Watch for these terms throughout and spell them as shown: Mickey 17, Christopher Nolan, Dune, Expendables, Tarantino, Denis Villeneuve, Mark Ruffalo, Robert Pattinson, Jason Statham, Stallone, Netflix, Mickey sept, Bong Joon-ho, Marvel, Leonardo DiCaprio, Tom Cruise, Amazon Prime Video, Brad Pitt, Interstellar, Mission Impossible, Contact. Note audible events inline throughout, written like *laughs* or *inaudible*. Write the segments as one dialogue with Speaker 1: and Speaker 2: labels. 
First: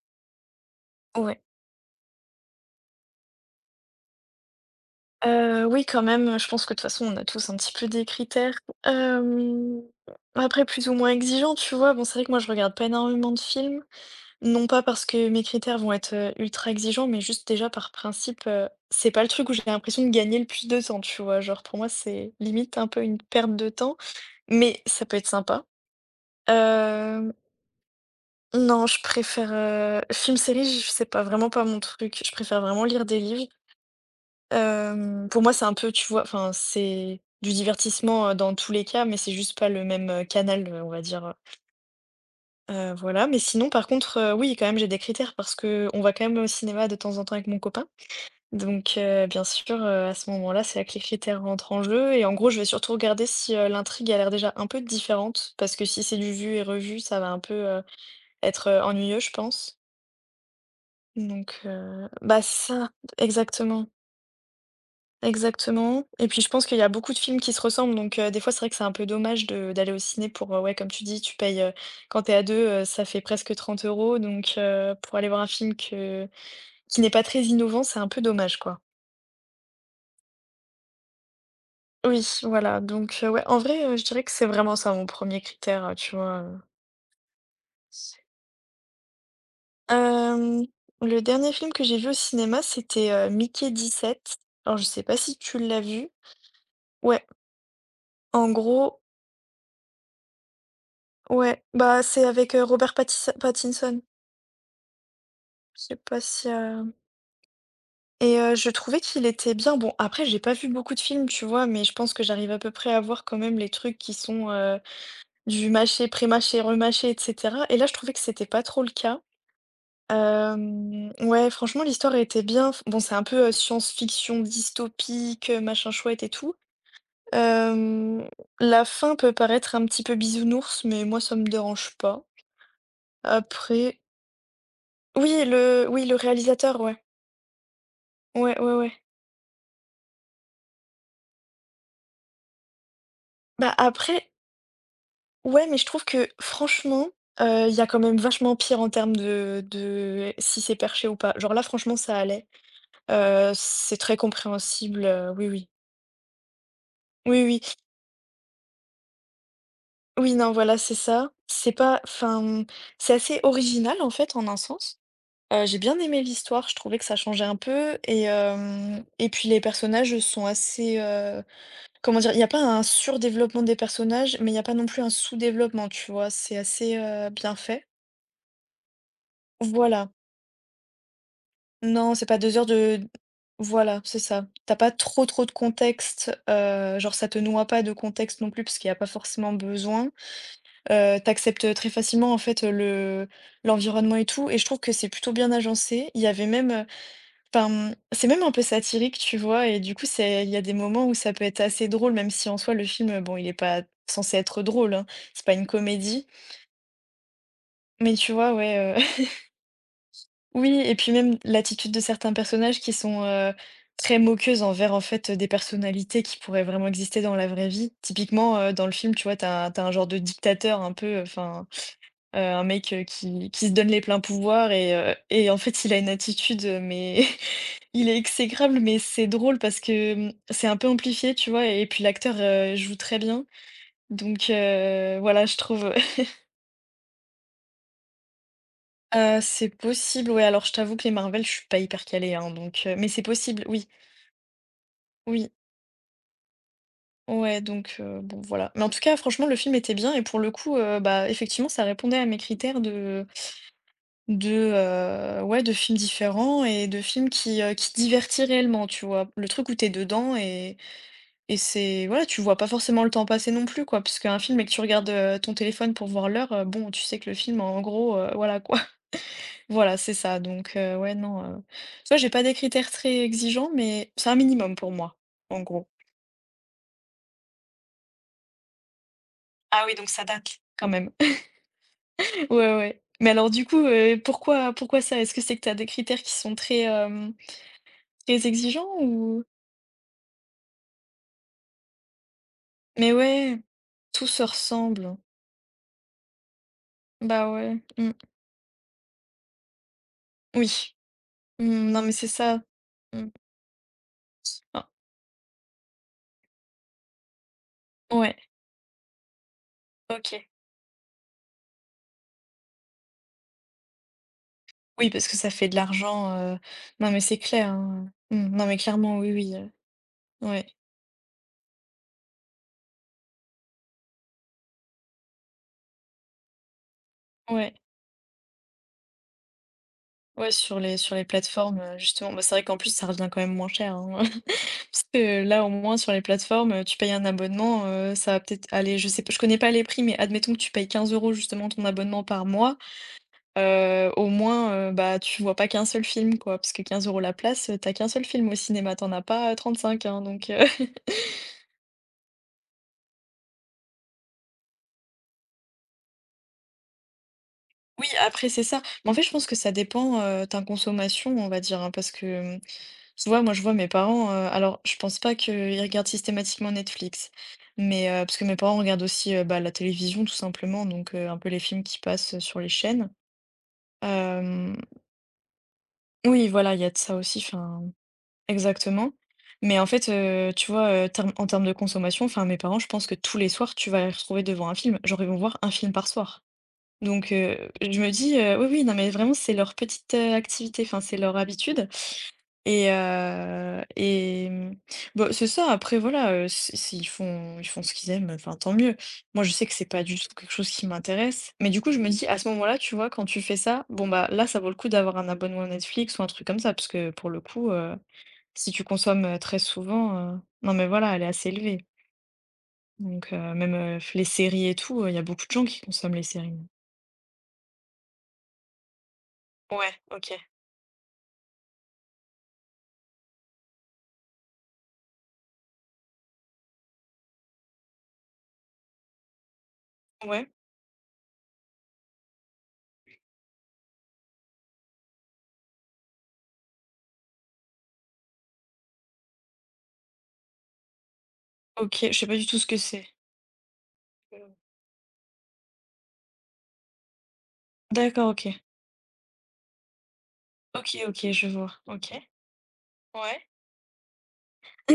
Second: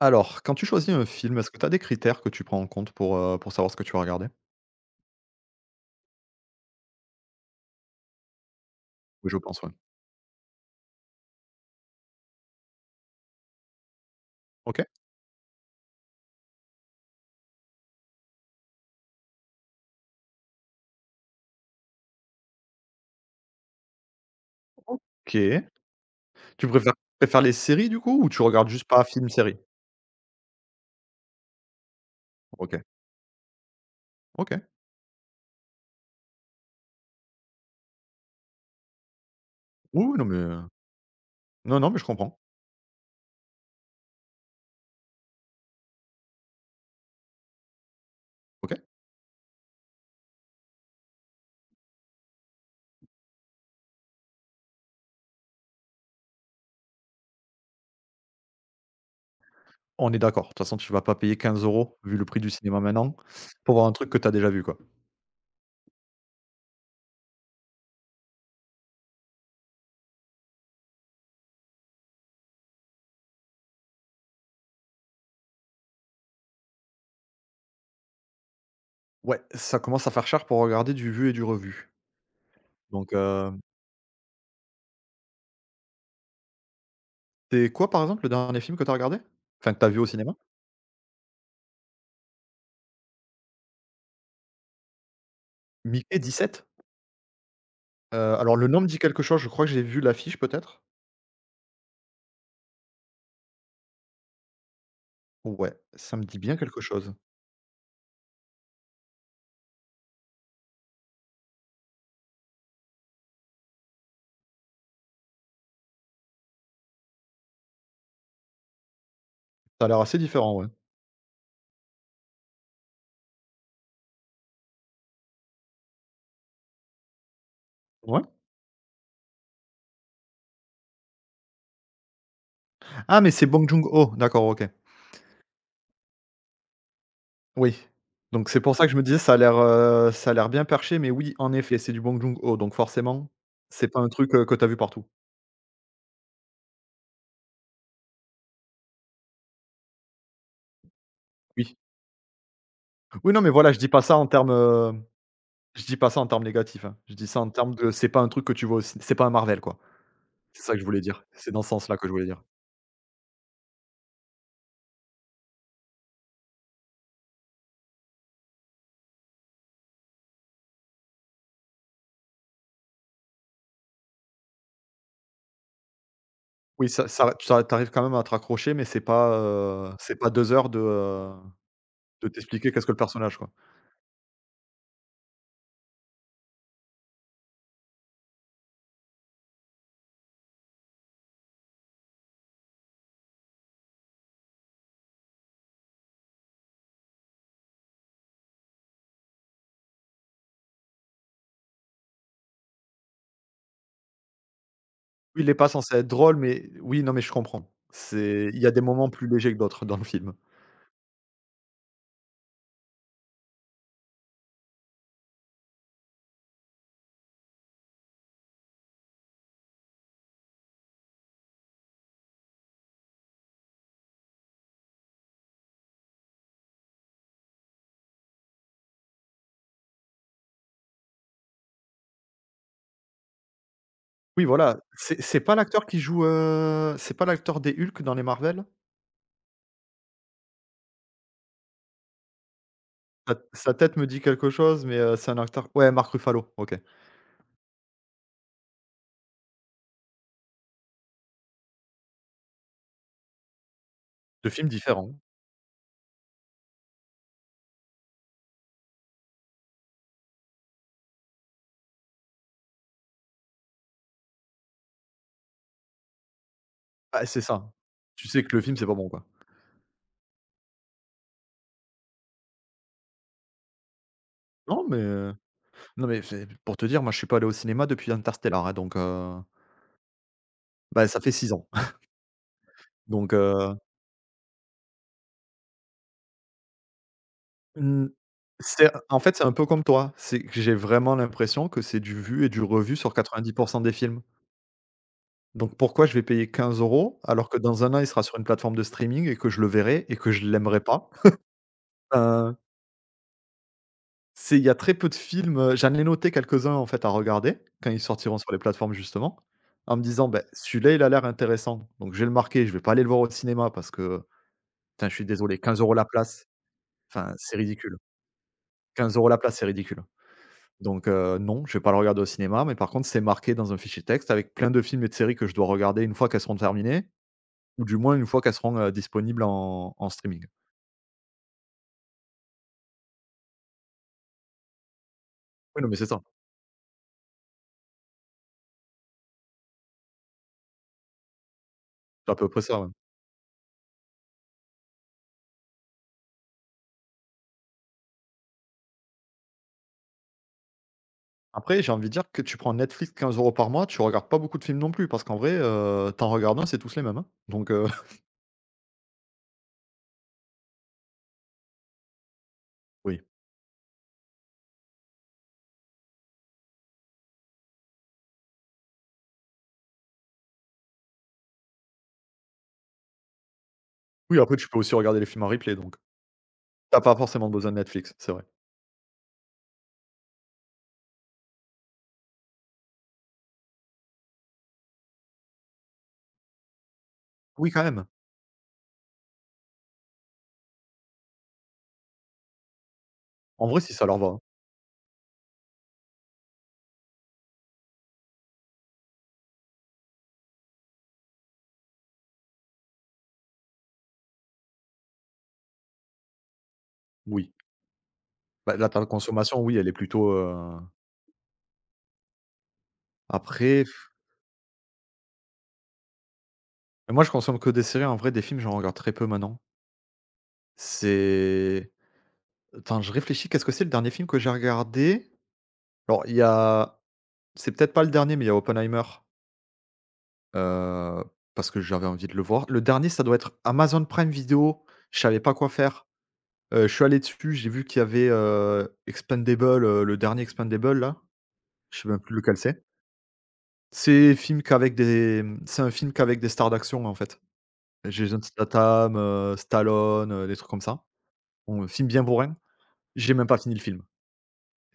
Speaker 1: Alors, quand tu choisis un film,
Speaker 2: Ouais.
Speaker 1: est-ce que tu as des critères que tu prends en compte pour savoir ce que tu vas regarder?
Speaker 2: Oui, quand même, je pense que de toute façon, on a tous un petit peu des critères,
Speaker 1: Oui, je pense, ouais.
Speaker 2: hem, après plus ou moins exigeants, tu vois? Bon, c'est vrai que moi, je regarde pas énormément de films, non pas
Speaker 1: OK.
Speaker 2: parce que mes critères vont être, ultra exigeants, mais juste déjà par principe, c'est pas le truc où j'ai l'impression de gagner le plus de temps, tu vois? Genre pour moi, c'est limite un peu une perte de temps, mais ça peut être sympa.
Speaker 1: OK. Tu préfères
Speaker 2: Hem,
Speaker 1: préfères les séries du coup ou tu regardes
Speaker 2: non,
Speaker 1: juste
Speaker 2: je
Speaker 1: pas film,
Speaker 2: préfère,
Speaker 1: série?
Speaker 2: film, série, je sais pas, vraiment pas mon truc. Je préfère
Speaker 1: OK.
Speaker 2: vraiment lire des livres.
Speaker 1: OK.
Speaker 2: Pour moi, c'est un peu, tu vois, enfin, c'est du divertissement, dans tous les cas, mais c'est juste pas le
Speaker 1: Oui,
Speaker 2: même,
Speaker 1: oui, non mais,
Speaker 2: canal, on va dire,
Speaker 1: non, non, mais je comprends.
Speaker 2: voilà. Mais sinon, par contre, oui, quand même, j'ai des critères parce que on va quand même au cinéma de temps en temps avec mon copain.
Speaker 1: OK.
Speaker 2: Donc, bien sûr, à ce moment-là, c'est là que les critères rentrent en jeu et en gros, je vais surtout regarder si, l'intrigue a l'air déjà un peu différente parce que si c'est du vu et revu, ça va un peu, être, ennuyeux, je pense.
Speaker 1: On est d'accord. De toute façon, tu vas pas payer
Speaker 2: Donc,
Speaker 1: 15 € vu le
Speaker 2: bah,
Speaker 1: prix du cinéma
Speaker 2: ça,
Speaker 1: maintenant pour
Speaker 2: exactement.
Speaker 1: voir un truc que tu as déjà vu, quoi.
Speaker 2: Exactement et puis je pense qu'il y a beaucoup de films qui se ressemblent donc, des fois, c'est vrai que c'est un peu dommage de d'aller au ciné pour, ouais, comme tu dis, tu payes, quand t'es à deux, ça fait presque 30 euros donc, pour aller voir un film que qui n'est pas très innovant, c'est un peu dommage, quoi.
Speaker 1: Ouais, ça commence à faire cher pour regarder du vu et du revu.
Speaker 2: Oui, voilà
Speaker 1: Donc,
Speaker 2: donc, ouais, en vrai, je dirais que c'est vraiment ça mon premier critère, tu vois?
Speaker 1: c'est quoi, par exemple, le dernier film que t'as regardé? Enfin, que t'as vu au cinéma?
Speaker 2: Hem, le dernier film que j'ai vu au cinéma, c'était, Mickey 7. Alors je sais pas si tu l'as vu?
Speaker 1: Mickey 17?
Speaker 2: Ouais,
Speaker 1: Heu,
Speaker 2: en
Speaker 1: alors le nom me
Speaker 2: gros,
Speaker 1: dit quelque chose, je crois que j'ai vu l'affiche peut-être?
Speaker 2: ouais, bah, c'est avec, Robert Pattis Pattinson.
Speaker 1: Ouais,
Speaker 2: Je sais
Speaker 1: ça
Speaker 2: pas
Speaker 1: me dit
Speaker 2: si,
Speaker 1: bien quelque chose.
Speaker 2: et je trouvais qu'il était bien. Bon, après, j'ai pas vu beaucoup de films, tu vois? Mais je pense que j'arrive à peu près à voir quand même les trucs qui sont, du mâché, pré-mâché, remâché et cetera et là, je trouvais que c'était pas trop le cas.
Speaker 1: Ça a l'air assez différent, ouais.
Speaker 2: Ouais, franchement, l'histoire était bien. F Bon, c'est un peu, science-fiction dystopique, machin chouette et tout.
Speaker 1: Ouais?
Speaker 2: Hem, la fin peut paraître un petit peu bisounours, mais moi, ça me dérange pas.
Speaker 1: Ah, mais c'est Bong
Speaker 2: Après,
Speaker 1: Joon-ho, d'accord, OK.
Speaker 2: oui, le réalisateur, ouais.
Speaker 1: Oui. Donc
Speaker 2: Ouais,
Speaker 1: c'est
Speaker 2: ouais,
Speaker 1: pour ça
Speaker 2: ouais.
Speaker 1: que je me disais ça a l'air bien perché, mais oui, en effet, c'est du Bong Joon-ho, donc forcément,
Speaker 2: Bah,
Speaker 1: c'est pas un
Speaker 2: après.
Speaker 1: truc, que t'as vu partout.
Speaker 2: Ouais, mais je trouve que franchement, il y a quand même vachement pire en termes de si c'est perché ou pas. Genre là,
Speaker 1: Oui.
Speaker 2: franchement, ça allait.
Speaker 1: Oui, non, mais voilà, je dis
Speaker 2: C'est
Speaker 1: pas
Speaker 2: très
Speaker 1: ça en termes,
Speaker 2: compréhensible, oui, oui.
Speaker 1: je dis pas ça en termes négatifs, hein. Je dis ça
Speaker 2: Oui,
Speaker 1: en
Speaker 2: oui.
Speaker 1: termes de c'est pas un truc que tu vois au c'est pas un Marvel, quoi.
Speaker 2: Oui, non,
Speaker 1: C'est ça
Speaker 2: voilà,
Speaker 1: que je
Speaker 2: c'est
Speaker 1: voulais dire.
Speaker 2: ça.
Speaker 1: C'est dans ce
Speaker 2: C'est
Speaker 1: sens-là
Speaker 2: pas,
Speaker 1: que je voulais dire.
Speaker 2: enfin, c'est assez original, en fait, en un sens. J'ai bien aimé l'histoire, je trouvais que ça changeait un peu et puis les personnages sont assez, comment dire? Il y a pas un surdéveloppement des personnages, mais il y a pas non plus un sous-développement, tu vois? C'est
Speaker 1: Oui,
Speaker 2: assez,
Speaker 1: ça ça tu
Speaker 2: bien
Speaker 1: a
Speaker 2: fait.
Speaker 1: arrives quand même à te raccrocher, mais c'est pas, heu,
Speaker 2: Voilà.
Speaker 1: c'est pas 2 heures de, heu,
Speaker 2: Non, c'est
Speaker 1: de
Speaker 2: pas 2 heures
Speaker 1: t'expliquer qu'est-ce que le
Speaker 2: de.
Speaker 1: personnage, quoi.
Speaker 2: Voilà, c'est ça. T'as pas trop, trop de contexte, genre ça te noie pas de contexte non plus parce qu'il y a pas forcément besoin. Tu très facilement en fait, le l'environnement et tout et je trouve que c'est plutôt bien agencé. Il y avait même, enfin, c'est même un peu satirique, tu vois? Et du coup, c'est il y a des moments où ça peut être assez drôle, même si en soi le film, bon il est pas censé être drôle, hein,
Speaker 1: Oui,
Speaker 2: c'est
Speaker 1: il
Speaker 2: pas
Speaker 1: est
Speaker 2: une
Speaker 1: pas censé être
Speaker 2: comédie.
Speaker 1: drôle, mais oui, non, mais je comprends.
Speaker 2: Mais tu
Speaker 1: C'est
Speaker 2: vois,
Speaker 1: il y a des
Speaker 2: ouais.
Speaker 1: moments plus légers que d'autres *laughs* dans le film.
Speaker 2: Oui et puis même l'attitude de certains personnages qui sont, très moqueuses envers, en fait, des personnalités qui pourraient vraiment exister dans la vraie vie. Typiquement, dans le film, tu vois, t'as as tu un genre de dictateur un peu, enfin, un mec, qui se donne les pleins pouvoirs et en fait il a une attitude, mais *laughs* il est exécrable, mais c'est drôle parce que, c'est un peu amplifié, tu vois? Et puis l'acteur, joue très bien.
Speaker 1: Oui,
Speaker 2: Donc,
Speaker 1: voilà, c'est
Speaker 2: voilà,
Speaker 1: pas
Speaker 2: je
Speaker 1: l'acteur
Speaker 2: trouve,
Speaker 1: qui joue,
Speaker 2: *laughs*
Speaker 1: c'est pas l'acteur des Hulk dans les Marvel?
Speaker 2: c'est possible, ouais. Alors je t'avoue que les Marvel, je suis pas hyper calée, hein, donc, mais c'est
Speaker 1: Sa
Speaker 2: possible,
Speaker 1: sa
Speaker 2: oui,
Speaker 1: tête me dit quelque chose, mais, c'est un
Speaker 2: oui.
Speaker 1: acteur ouais, Mark Ruffalo, OK.
Speaker 2: Ouais, donc, bon, voilà. Mais en tout cas, franchement, le film était bien et pour le coup, bah, effectivement, ça répondait à mes critères de
Speaker 1: 2 films
Speaker 2: de,
Speaker 1: différents.
Speaker 2: ouais, de films différents et de films qui divertit réellement, tu vois? Le truc où t'es dedans et c'est, voilà, tu vois pas forcément le temps passer non plus, quoi. Parce qu'un film et que tu regardes, ton téléphone pour voir l'heure, bon, tu sais
Speaker 1: Bah,
Speaker 2: que le
Speaker 1: c'est
Speaker 2: film,
Speaker 1: ça.
Speaker 2: en gros,
Speaker 1: Tu sais que
Speaker 2: voilà,
Speaker 1: le film,
Speaker 2: quoi.
Speaker 1: c'est pas
Speaker 2: *laughs*
Speaker 1: bon, quoi.
Speaker 2: Voilà, c'est ça, donc, ouais, non, tu vois, j'ai pas des critères très exigeants, mais c'est un minimum
Speaker 1: Non
Speaker 2: pour
Speaker 1: mais,
Speaker 2: moi,
Speaker 1: heu,
Speaker 2: en gros.
Speaker 1: non mais c'est pour te dire, moi je suis pas allé au cinéma depuis Interstellar, hein, donc
Speaker 2: Ah oui, donc ça date quand
Speaker 1: bah,
Speaker 2: même.
Speaker 1: ça fait 6 ans. *laughs*
Speaker 2: Ouais, ouais. Mais
Speaker 1: Donc
Speaker 2: alors du
Speaker 1: heu,
Speaker 2: coup, pourquoi ça? Est-ce que c'est que tu as des critères qui sont très,
Speaker 1: mmh,
Speaker 2: très exigeants
Speaker 1: c'est en fait,
Speaker 2: ou?
Speaker 1: c'est un peu comme toi, c'est que j'ai vraiment l'impression que c'est du vu et du revu
Speaker 2: Mais
Speaker 1: sur 90
Speaker 2: ouais,
Speaker 1: des films.
Speaker 2: tout se ressemble.
Speaker 1: Donc pourquoi je vais payer 15 €
Speaker 2: Bah,
Speaker 1: alors que
Speaker 2: ouais.
Speaker 1: dans un an, il
Speaker 2: Mmh.
Speaker 1: sera sur une plateforme de streaming et que je le verrai et que je l'aimerai
Speaker 2: Oui.
Speaker 1: pas?
Speaker 2: Mmh, non, mais c'est
Speaker 1: Heu,
Speaker 2: ça. Mmh.
Speaker 1: c'est il y a
Speaker 2: Ah,
Speaker 1: très peu de films, j'en ai noté quelques-uns en fait à regarder quand ils
Speaker 2: ouais,
Speaker 1: sortiront sur les plateformes justement, en me disant: «Beh,
Speaker 2: OK.
Speaker 1: celui-là, il a l'air intéressant, donc je vais le marquer, je vais pas aller le voir au cinéma parce que» Enfin,
Speaker 2: Oui,
Speaker 1: je suis
Speaker 2: parce que ça
Speaker 1: désolé,
Speaker 2: fait de
Speaker 1: quinze euros la
Speaker 2: l'argent,
Speaker 1: place,
Speaker 2: non, mais
Speaker 1: enfin,
Speaker 2: c'est
Speaker 1: c'est
Speaker 2: clair,
Speaker 1: ridicule.
Speaker 2: hein, mmh, non, mais
Speaker 1: 15
Speaker 2: clairement,
Speaker 1: euros
Speaker 2: oui,
Speaker 1: la
Speaker 2: oui,
Speaker 1: place, c'est ridicule.
Speaker 2: ouais,
Speaker 1: Donc, non, je vais pas le regarder au cinéma, mais par contre, c'est marqué dans un fichier texte avec plein de films et de séries que je dois regarder une fois qu'elles seront terminées
Speaker 2: ouais,
Speaker 1: ou du moins une fois qu'elles seront, disponibles en streaming.
Speaker 2: ouais, sur les plateformes, justement, bah, c'est vrai qu'en plus ça revient quand même moins cher, hein. Parce que là, au
Speaker 1: Oui, non,
Speaker 2: moins,
Speaker 1: mais c'est
Speaker 2: sur les
Speaker 1: ça,
Speaker 2: plateformes, tu payes un abonnement, ça va peut-être aller, je sais p je connais pas les prix, mais admettons que tu payes 15 euros justement ton abonnement
Speaker 1: c'est à
Speaker 2: par
Speaker 1: peu près
Speaker 2: mois,
Speaker 1: ça, ouais.
Speaker 2: au moins, bah, tu vois pas qu'un seul film, quoi. Parce que 15 euros la place, tu qu'un seul film au cinéma, t'en as pas, 35, hein, donc, *laughs*
Speaker 1: Après, j'ai envie de dire que tu prends Netflix 15 € par mois, tu regardes pas beaucoup de films non plus parce qu'en vrai, tu regardes un, c'est tous les mêmes, hein. Donc,
Speaker 2: oui,
Speaker 1: *laughs*
Speaker 2: après, c'est ça. Mais en fait, je pense que ça dépend, ta consommation, on va dire, hein, parce que,
Speaker 1: oui.
Speaker 2: tu vois, moi, je vois mes parents, alors je pense pas qu'ils regardent systématiquement Netflix, mais, parce que mes parents regardent aussi, bah, la télévision tout simplement, donc, un peu les films qui passent, sur les chaînes.
Speaker 1: Oui, après, tu
Speaker 2: Hem,
Speaker 1: peux aussi regarder les films en replay, donc
Speaker 2: oui, voilà, il y a de
Speaker 1: t'as pas
Speaker 2: ça aussi,
Speaker 1: forcément besoin de
Speaker 2: enfin,
Speaker 1: Netflix, c'est vrai.
Speaker 2: exactement. Mais en fait, tu vois, term en termes de consommation, enfin, mes parents, je pense que tous les soirs, tu vas les retrouver devant un film. Genre, ils vont voir un film par soir. Donc,
Speaker 1: Oui, quand
Speaker 2: je
Speaker 1: même.
Speaker 2: me dis, oui, oui, non, mais vraiment, c'est leur petite, activité, enfin, c'est leur habitude. Et
Speaker 1: En vrai,
Speaker 2: heu
Speaker 1: si ça leur va, hein.
Speaker 2: et mmh, bah, c'est ça, après voilà, si s'ils font ce qu'ils aiment, enfin, tant mieux. Moi, je sais que c'est pas du tout quelque chose qui m'intéresse, mais du coup, je me dis à ce moment-là, tu vois, quand tu fais ça, bon, bah, là, ça vaut le coup d'avoir un abonnement Netflix ou un truc comme ça, parce que pour le
Speaker 1: Oui.
Speaker 2: coup, si
Speaker 1: Bah,
Speaker 2: tu
Speaker 1: là, ta
Speaker 2: consommes, très
Speaker 1: consommation, oui, elle est
Speaker 2: souvent,
Speaker 1: plutôt,
Speaker 2: non, mais voilà, elle est assez élevée. Donc, même,
Speaker 1: après f
Speaker 2: les séries et tout, il y a beaucoup de gens qui consomment les séries.
Speaker 1: moi, je consomme que des séries, en vrai, des films, j'en regarde très peu maintenant.
Speaker 2: Ouais, OK.
Speaker 1: C'est attends, je réfléchis, qu'est-ce que c'est le dernier film que j'ai regardé? Alors, il y a c'est peut-être pas le dernier, mais il y a Oppenheimer,
Speaker 2: Ouais,
Speaker 1: heu, parce que j'avais envie de le voir. Le dernier, ça doit être Amazon Prime Video, je savais pas quoi faire. Je suis allé dessus, j'ai vu qu'il y avait, Expendables, le dernier Expendables, là, je
Speaker 2: OK,
Speaker 1: sais
Speaker 2: je
Speaker 1: même
Speaker 2: sais
Speaker 1: plus
Speaker 2: pas du
Speaker 1: lequel
Speaker 2: tout ce que
Speaker 1: c'est.
Speaker 2: c'est.
Speaker 1: C'est film qu'avec des, mmh, c'est un film qu'avec des stars d'action, en fait.
Speaker 2: D'accord,
Speaker 1: Jason
Speaker 2: OK.
Speaker 1: Statham, Stallone, des trucs comme
Speaker 2: OK,
Speaker 1: ça.
Speaker 2: OK, je vois.
Speaker 1: Bon, film
Speaker 2: OK.
Speaker 1: bien bourrin. J'ai
Speaker 2: Ouais.
Speaker 1: même pas fini le film.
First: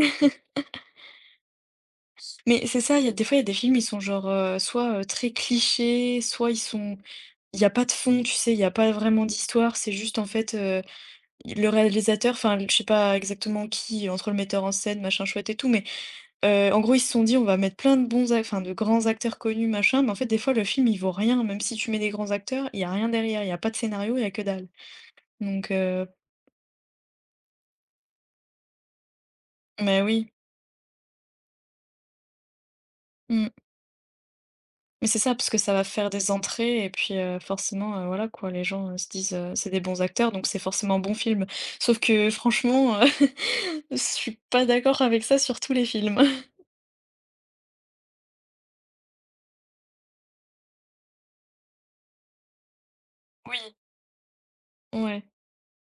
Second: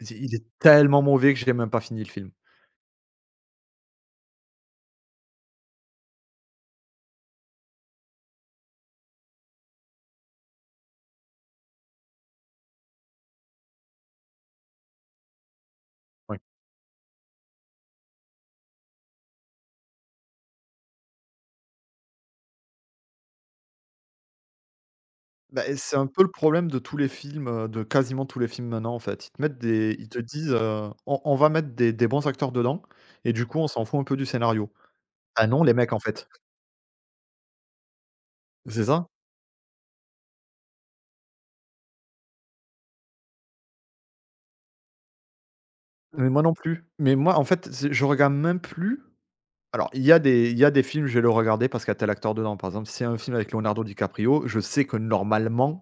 Speaker 1: C'est il est tellement mauvais que j'ai même pas fini le film.
Speaker 2: Mais c'est ça, il y a des fois, il y a des films, ils sont genre, soit, très clichés, soit ils sont il y a pas de fond, tu sais? Il y a pas vraiment d'histoire, c'est juste, en fait, le réalisateur, enfin, je sais pas exactement qui, entre le metteur en scène, machin chouette et tout, mais,
Speaker 1: Ouais.
Speaker 2: en gros, ils se sont dit: «On va mettre plein de bons ac enfin, de grands acteurs connus, machin», mais en fait, des fois, le film, il vaut rien, même si tu mets des grands acteurs, il y a rien derrière, il y a pas de scénario, il y a que dalle.
Speaker 1: Bah,
Speaker 2: Donc,
Speaker 1: c'est un peu le problème de tous les films, de quasiment tous les films maintenant, en fait.
Speaker 2: mais,
Speaker 1: Ils te
Speaker 2: oui.
Speaker 1: disent, «On va mettre des bons acteurs dedans et du
Speaker 2: Mmh.
Speaker 1: coup, on s'en fout un peu du scénario».
Speaker 2: Mais c'est ça,
Speaker 1: Ah
Speaker 2: parce que
Speaker 1: non,
Speaker 2: ça
Speaker 1: les
Speaker 2: va
Speaker 1: mecs, en
Speaker 2: faire
Speaker 1: fait.
Speaker 2: des entrées et puis, forcément, voilà, quoi, les
Speaker 1: C'est
Speaker 2: gens, se
Speaker 1: ça.
Speaker 2: disent, «C'est des bons acteurs, donc c'est forcément un bon film». Sauf que franchement, *laughs* je suis pas d'accord avec ça sur tous les films.
Speaker 1: Mais moi non
Speaker 2: *laughs*
Speaker 1: plus. Mais moi, en fait, c'est je regarde même plus. Alors, il y a des films, je vais le regarder parce qu'il y a tel acteur dedans. Par exemple, si c'est un film avec
Speaker 2: Oui.
Speaker 1: Leonardo DiCaprio, je sais que
Speaker 2: Ouais,
Speaker 1: normalement,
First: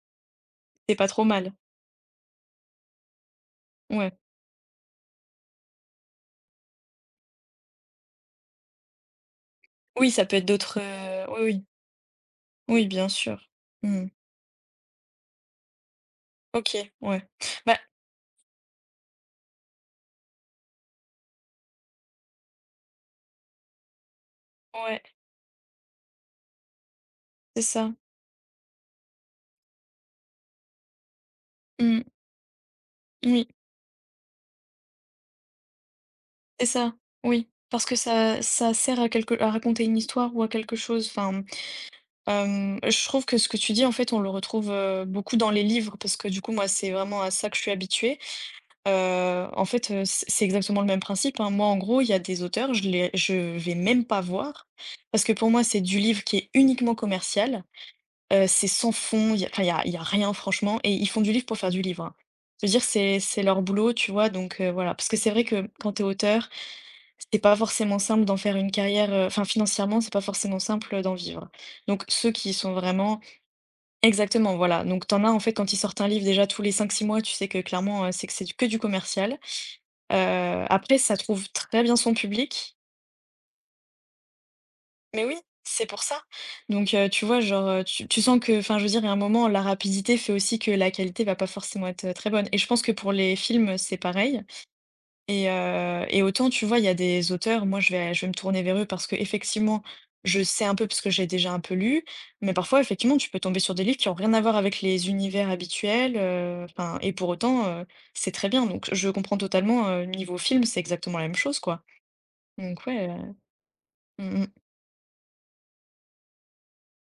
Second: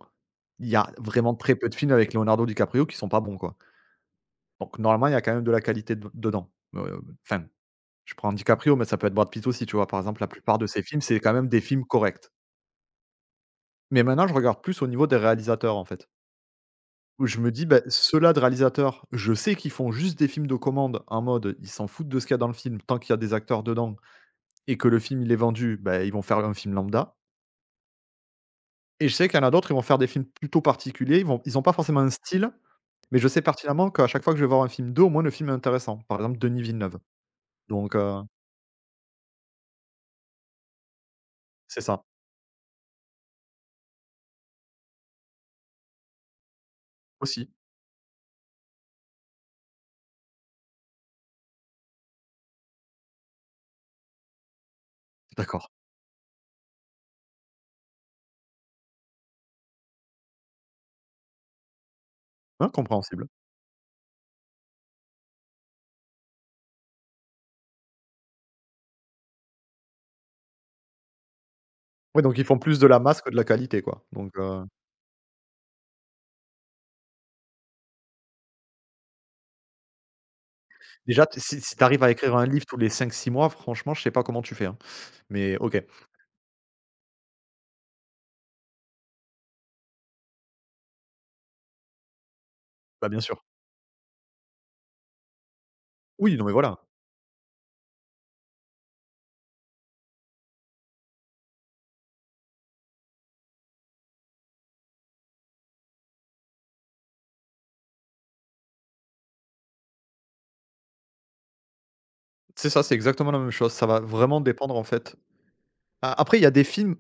Speaker 1: il y a
Speaker 2: c'est pas trop
Speaker 1: vraiment
Speaker 2: mal.
Speaker 1: très peu de films avec Leonardo DiCaprio qui sont pas bons, quoi.
Speaker 2: Ouais.
Speaker 1: Donc normalement, il y a quand même de la qualité de dedans. Enfin, je prends DiCaprio, mais ça peut être Brad Pitt aussi, tu vois? Par
Speaker 2: Oui,
Speaker 1: exemple,
Speaker 2: ça
Speaker 1: la
Speaker 2: peut être
Speaker 1: plupart de
Speaker 2: d'autres,
Speaker 1: ces films, c'est quand
Speaker 2: oui,
Speaker 1: même des
Speaker 2: oui.
Speaker 1: films corrects.
Speaker 2: Oui, bien sûr.
Speaker 1: Mais
Speaker 2: Mmh.
Speaker 1: maintenant, je regarde plus au niveau des réalisateurs, en fait,
Speaker 2: OK, ouais.
Speaker 1: où je me dis:
Speaker 2: Bah,
Speaker 1: ben ceux-là de réalisateurs, je sais qu'ils font juste des films de commande en mode, ils s'en foutent de ce qu'il y a dans le film, tant qu'il y a des acteurs dedans et que le
Speaker 2: ouais,
Speaker 1: film, il est vendu, ben ils vont faire un film lambda».
Speaker 2: c'est ça.
Speaker 1: Et je sais qu'il y en a d'autres, ils vont faire des films plutôt particuliers, ils ont pas forcément
Speaker 2: Mmh.
Speaker 1: un style, mais je sais
Speaker 2: Oui,
Speaker 1: pertinemment qu'à chaque fois que je vais voir un film d'eux, au moins le film est intéressant. Par exemple, Denis
Speaker 2: c'est ça.
Speaker 1: Villeneuve.
Speaker 2: Oui, parce
Speaker 1: Donc
Speaker 2: que
Speaker 1: heu,
Speaker 2: ça sert à quelque à raconter une histoire ou à quelque chose, enfin.
Speaker 1: c'est ça.
Speaker 2: Je trouve que ce que tu dis, en fait, on le retrouve, beaucoup dans les livres parce que, du coup, moi, c'est vraiment à ça
Speaker 1: Aussi?
Speaker 2: que je suis habituée. En fait, c'est exactement le même principe, hein. Moi, en gros, il y a des auteurs, je vais même pas voir parce que, pour moi,
Speaker 1: D'accord.
Speaker 2: c'est du livre qui est uniquement commercial. C'est sans fond, il y a enfin, il y a rien, franchement, et ils font du livre pour faire du livre, hein. Je
Speaker 1: Hein,
Speaker 2: veux dire, c'est
Speaker 1: compréhensible.
Speaker 2: c'est leur boulot, tu vois? Donc voilà. Parce que c'est vrai que quand t'es auteur, c'est pas forcément simple d'en faire une carrière, enfin, financièrement, c'est pas forcément simple, d'en vivre. Donc
Speaker 1: Oui.
Speaker 2: ceux
Speaker 1: Donc ils
Speaker 2: qui
Speaker 1: font
Speaker 2: sont
Speaker 1: plus de la
Speaker 2: vraiment,
Speaker 1: masse que de la qualité, quoi. Donc
Speaker 2: exactement,
Speaker 1: heu,
Speaker 2: voilà. Donc, t'en as, en fait, quand ils sortent un livre déjà tous les cinq six mois, tu sais que clairement, c'est que que du commercial. Après, ça
Speaker 1: déjà t
Speaker 2: trouve
Speaker 1: si si
Speaker 2: très
Speaker 1: tu
Speaker 2: bien
Speaker 1: arrives à
Speaker 2: son
Speaker 1: écrire un livre
Speaker 2: public.
Speaker 1: tous les 5, 6 mois, franchement, je sais pas comment tu fais, hein.
Speaker 2: Mais oui,
Speaker 1: Mais OK,
Speaker 2: c'est pour ça. Donc, tu vois, genre, tu sens que enfin, je veux dire, à un moment, la rapidité fait aussi que la qualité va pas forcément être, très bonne. Et je pense que
Speaker 1: bah,
Speaker 2: pour
Speaker 1: bien
Speaker 2: les
Speaker 1: sûr.
Speaker 2: films, c'est pareil. Et
Speaker 1: Oui, non,
Speaker 2: autant,
Speaker 1: mais
Speaker 2: tu vois,
Speaker 1: voilà.
Speaker 2: il y a des auteurs, moi je vais me tourner vers eux parce que effectivement je sais un peu parce que j'ai déjà un peu lu, mais parfois effectivement, tu peux tomber sur des livres qui ont rien à voir avec les univers habituels, enfin, et pour autant, c'est très bien, donc je comprends totalement, niveau film, c'est exactement la même chose, quoi.
Speaker 1: C'est ça,
Speaker 2: Donc
Speaker 1: c'est
Speaker 2: ouais,
Speaker 1: exactement la même chose. Ça va vraiment
Speaker 2: mmh mh.
Speaker 1: dépendre, en fait. A après, il y a des films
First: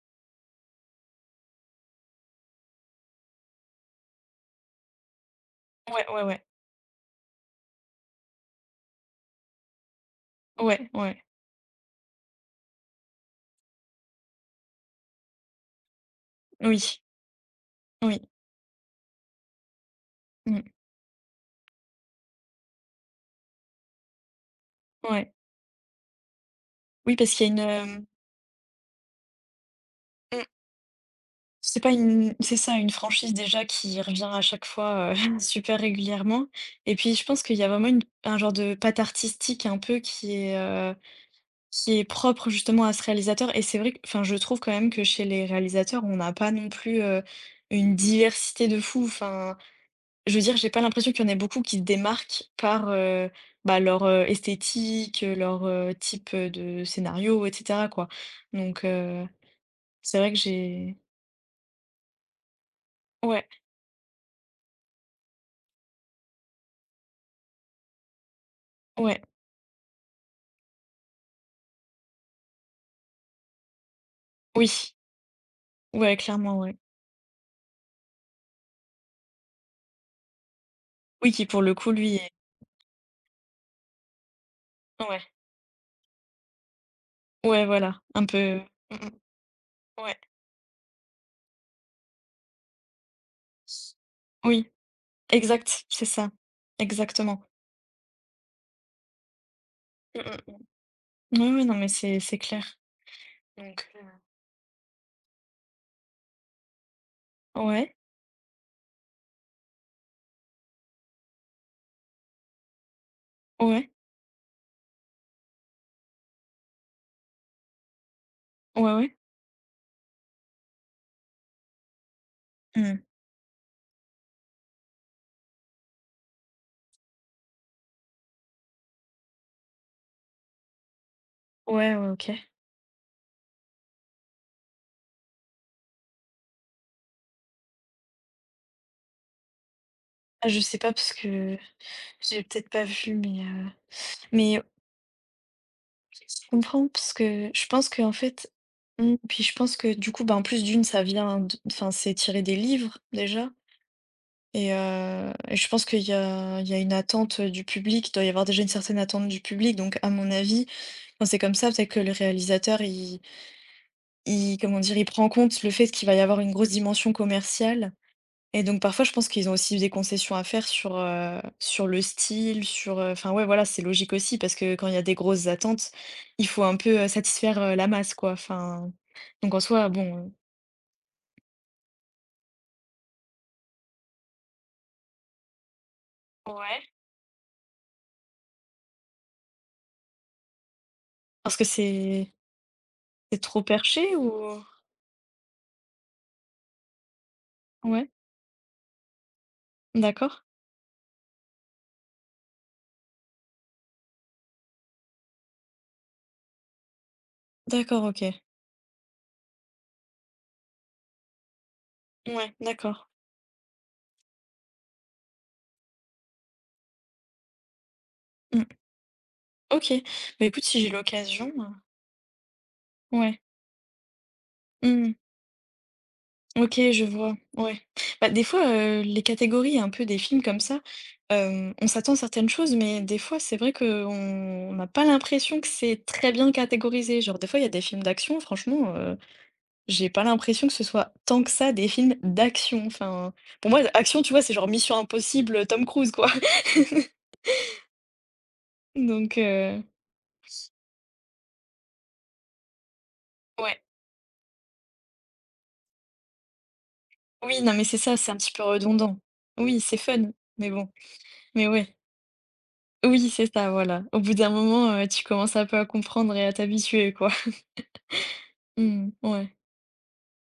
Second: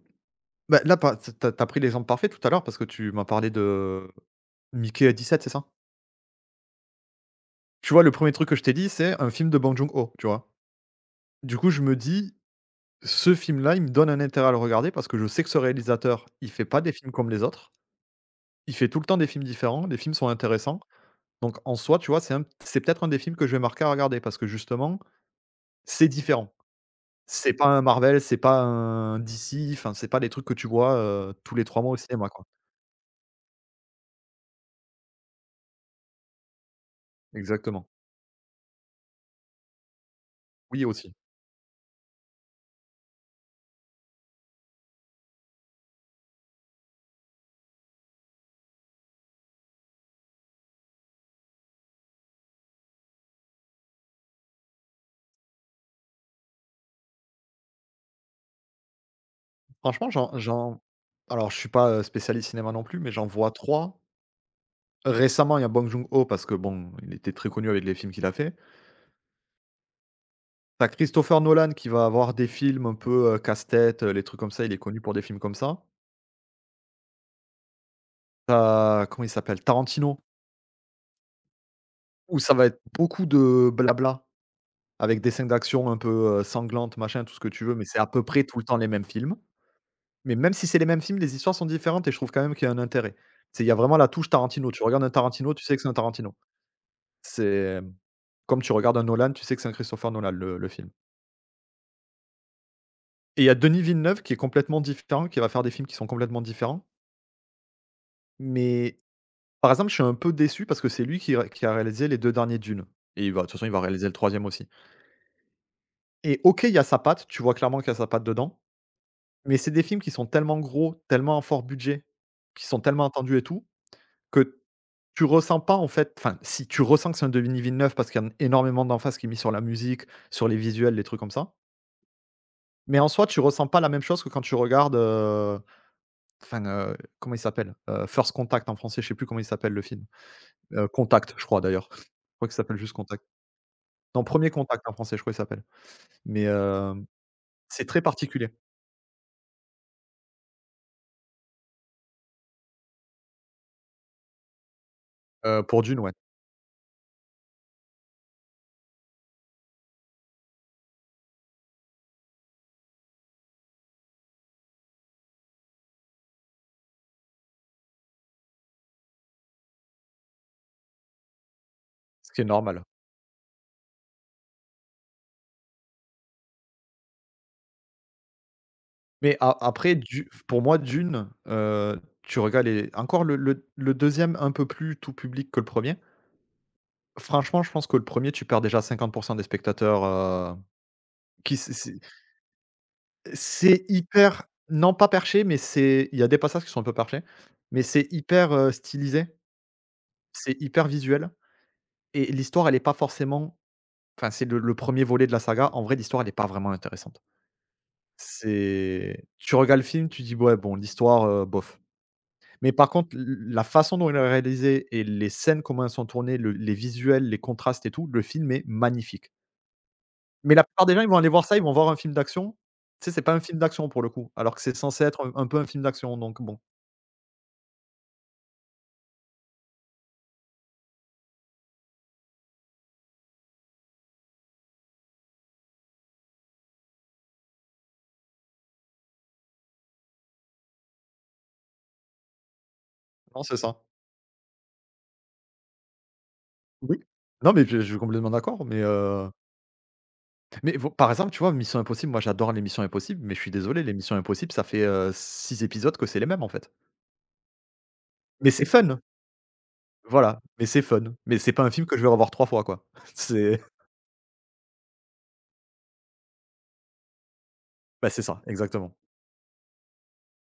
Speaker 1: bah, là, par tu as pris l'exemple parfait tout à l'heure parce que tu m'as parlé de Mickey à 17. C'est ça?
Speaker 2: Ouais, ouais, ouais.
Speaker 1: Tu vois, le premier truc que je t'ai dit, c'est un film de Bong Joon-ho, tu vois?
Speaker 2: Ouais, ouais.
Speaker 1: Du coup, je me dis: «Ce film-là, il me donne un intérêt à le regarder» parce que je sais que ce réalisateur, il fait pas des
Speaker 2: Oui,
Speaker 1: films comme les autres.
Speaker 2: oui,
Speaker 1: Il fait tout le temps des films différents, les films sont
Speaker 2: mmh,
Speaker 1: intéressants. Donc en soi, tu vois, c'est peut-être un des films que je vais marquer à regarder parce que justement,
Speaker 2: ouais.
Speaker 1: c'est différent.
Speaker 2: Oui, parce qu'il
Speaker 1: C'est
Speaker 2: y
Speaker 1: pas
Speaker 2: a
Speaker 1: un
Speaker 2: une,
Speaker 1: Marvel, c'est pas un DC, enfin, c'est pas des trucs
Speaker 2: hem.
Speaker 1: que tu vois, tous les trois
Speaker 2: C'est pas
Speaker 1: mois au cinéma,
Speaker 2: une,
Speaker 1: quoi.
Speaker 2: c'est ça, une franchise déjà qui revient à chaque fois, *laughs* super régulièrement, et puis je pense qu'il y a vraiment
Speaker 1: Exactement.
Speaker 2: une un genre de patte artistique un peu
Speaker 1: Oui, aussi.
Speaker 2: qui est propre justement à ce réalisateur, et c'est vrai que enfin je trouve quand même que chez les réalisateurs, on n'a pas non plus, une diversité de fou. Enfin, je veux dire, j'ai pas l'impression qu'il y en ait beaucoup qui se démarquent par, bah, leur, esthétique, leur, type, de scénario et cetera quoi. Donc
Speaker 1: Franchement,
Speaker 2: c'est vrai
Speaker 1: j'en
Speaker 2: que
Speaker 1: j'en
Speaker 2: j'ai
Speaker 1: alors je suis pas, spécialiste cinéma non plus, mais j'en
Speaker 2: ouais,
Speaker 1: vois trois. Récemment, il y a Bong Joon-ho parce que bon, il était très connu avec les films qu'il a fait.
Speaker 2: ouais,
Speaker 1: T'as Christopher Nolan qui va avoir des films un peu, casse-tête, les trucs comme ça, il est
Speaker 2: oui.
Speaker 1: connu pour des films comme ça.
Speaker 2: Ouais, clairement, ouais.
Speaker 1: T'as comment il s'appelle? Tarantino,
Speaker 2: Oui, qui pour le coup, lui est
Speaker 1: où ça va être beaucoup de blabla avec
Speaker 2: ouais,
Speaker 1: des scènes d'action un peu, sanglantes, machin, tout ce que tu
Speaker 2: ouais,
Speaker 1: veux, mais
Speaker 2: voilà,
Speaker 1: c'est à peu
Speaker 2: un
Speaker 1: près tout
Speaker 2: peu
Speaker 1: le temps les mêmes
Speaker 2: mmh
Speaker 1: films.
Speaker 2: mh, ouais.
Speaker 1: Mais même si c'est les mêmes films, les histoires sont différentes et je trouve quand même qu'il y a un intérêt. C'est il y a vraiment la touche
Speaker 2: Oui,
Speaker 1: Tarantino. Tu regardes un Tarantino, tu sais que
Speaker 2: exact,
Speaker 1: c'est un
Speaker 2: c'est ça,
Speaker 1: Tarantino.
Speaker 2: exactement.
Speaker 1: C'est, comme tu regardes un Nolan, tu sais que c'est un Christopher
Speaker 2: Mmh
Speaker 1: Nolan,
Speaker 2: mh, mmh.
Speaker 1: le film.
Speaker 2: Oui, oui, non, mais c'est clair.
Speaker 1: Et il y a Denis
Speaker 2: Donc
Speaker 1: Villeneuve qui est complètement différent, qui va faire des films qui sont complètement différents.
Speaker 2: ouais,
Speaker 1: Mais par exemple, je suis un peu déçu parce que c'est lui qui a réalisé les 2 derniers Dune et il va de toute façon, il va
Speaker 2: ouais,
Speaker 1: réaliser le troisième aussi. Et OK, il y a sa patte, tu vois clairement qu'il y a sa patte dedans,
Speaker 2: ouais, ouais.
Speaker 1: mais c'est des films qui sont tellement gros, tellement à fort budget, qui sont
Speaker 2: Mmh.
Speaker 1: tellement attendus et tout, que tu ressens pas en fait enfin, si, tu ressens que c'est un Denis Villeneuve parce qu'il y a énormément d'emphase qui est mis sur la musique, sur les visuels, les trucs comme ça.
Speaker 2: Ouais, ouais, OK.
Speaker 1: Mais en soi, tu ressens pas la même chose que quand tu regardes, Enfin, comment il s'appelle? First Contact en français, je sais plus comment il s'appelle le film.
Speaker 2: Ah, je sais pas parce
Speaker 1: Contact, je
Speaker 2: que
Speaker 1: crois d'ailleurs. *laughs*
Speaker 2: j'ai
Speaker 1: Je crois qu'il
Speaker 2: peut-être
Speaker 1: s'appelle
Speaker 2: pas
Speaker 1: juste
Speaker 2: vu,
Speaker 1: Contact. Non, Premier
Speaker 2: mais
Speaker 1: Contact en français, je crois qu'il s'appelle. Mais,
Speaker 2: je comprends parce que je
Speaker 1: c'est
Speaker 2: pense
Speaker 1: très
Speaker 2: que en
Speaker 1: particulier,
Speaker 2: fait, mmh, puis je pense que du coup, bah, en plus d'une ça vient d enfin, c'est tiré des livres déjà. Et je
Speaker 1: pour
Speaker 2: pense qu'
Speaker 1: Dune, ouais,
Speaker 2: il y a une attente, du public. Il doit y avoir déjà une certaine attente du public, donc à mon avis, quand c'est comme ça, peut-être que le réalisateur, il comment dire? Il prend en compte le fait qu'il va y avoir une grosse dimension commerciale et donc parfois, je pense qu'ils ont aussi des concessions à faire sur, sur le
Speaker 1: ce qui est
Speaker 2: style,
Speaker 1: normal.
Speaker 2: sur, enfin, ouais, voilà, c'est logique aussi parce que quand il y a des grosses attentes, il faut un peu, satisfaire, la masse, quoi. Enfin,
Speaker 1: Mais
Speaker 2: donc
Speaker 1: a
Speaker 2: en soi,
Speaker 1: après
Speaker 2: bon,
Speaker 1: du
Speaker 2: heu.
Speaker 1: pour moi Dune, tu regardes les encore le 2 un peu plus tout public que le premier.
Speaker 2: Ouais.
Speaker 1: Franchement, je pense que le premier, tu perds déjà 50% des spectateurs, qui
Speaker 2: Parce que
Speaker 1: s
Speaker 2: c'est trop
Speaker 1: c'est
Speaker 2: perché ou?
Speaker 1: hyper Non pas perché, mais c'est il y a des passages qui sont un peu perchés, mais c'est
Speaker 2: Ouais,
Speaker 1: hyper, stylisé.
Speaker 2: d'accord.
Speaker 1: C'est hyper visuel et l'histoire, elle est pas forcément enfin, c'est le 1er volet de la saga. En vrai, l'histoire, elle est pas vraiment intéressante.
Speaker 2: D'accord, OK.
Speaker 1: C'est tu regardes le film, tu dis: «Ouais, bon, l'histoire, bof».
Speaker 2: Ouais,
Speaker 1: Mais par
Speaker 2: d'accord.
Speaker 1: contre, l la façon dont il a réalisé et les scènes, comment elles sont tournées, le les visuels, les contrastes et tout, le film est
Speaker 2: Mmh.
Speaker 1: magnifique.
Speaker 2: OK. Bah,
Speaker 1: Mais
Speaker 2: écoute,
Speaker 1: la
Speaker 2: si
Speaker 1: plupart
Speaker 2: j'ai
Speaker 1: des gens, ils vont aller voir
Speaker 2: l'occasion,
Speaker 1: ça, ils
Speaker 2: heu.
Speaker 1: vont voir un film d'action. Tu sais, c'est pas
Speaker 2: Ouais.
Speaker 1: un film d'action pour le coup, alors que c'est censé
Speaker 2: Mmh.
Speaker 1: être un peu un film d'action, donc bon.
Speaker 2: OK, je vois, ouais. Bah, des fois, les catégories un peu des films comme ça, hem, on s'attend à certaines choses, mais des fois, c'est vrai qu'on n'a pas l'impression que c'est très bien catégorisé. Genre, des fois, il y a des films d'action, franchement, j'ai pas l'impression que ce soit tant que ça des films d'action. Enfin,
Speaker 1: Non, c'est
Speaker 2: pour moi,
Speaker 1: ça.
Speaker 2: action, tu vois, c'est genre Mission Impossible, Tom Cruise, quoi.
Speaker 1: Oui.
Speaker 2: *laughs*
Speaker 1: Non, mais je suis complètement d'accord.
Speaker 2: Donc
Speaker 1: Mais vo par exemple, tu vois, Mission Impossible, moi j'adore les Missions Impossibles, mais je suis
Speaker 2: ouais.
Speaker 1: désolé, les Missions Impossibles, ça fait, 6 épisodes que c'est les mêmes, en fait.
Speaker 2: Oui, non, mais c'est ça, c'est un
Speaker 1: Mais
Speaker 2: petit peu
Speaker 1: c'est fun!
Speaker 2: redondant. Oui, c'est fun,
Speaker 1: Voilà, mais
Speaker 2: mais
Speaker 1: c'est
Speaker 2: bon,
Speaker 1: fun. Mais c'est pas
Speaker 2: mais
Speaker 1: un film
Speaker 2: ouais.
Speaker 1: que je vais revoir 3 fois, quoi. *laughs*
Speaker 2: Oui, c'est
Speaker 1: C'est
Speaker 2: ça, voilà. Au bout d'un moment, tu commences un peu à comprendre et à t'habituer, quoi. *laughs*
Speaker 1: bah, c'est ça, exactement.
Speaker 2: Mmh, ouais.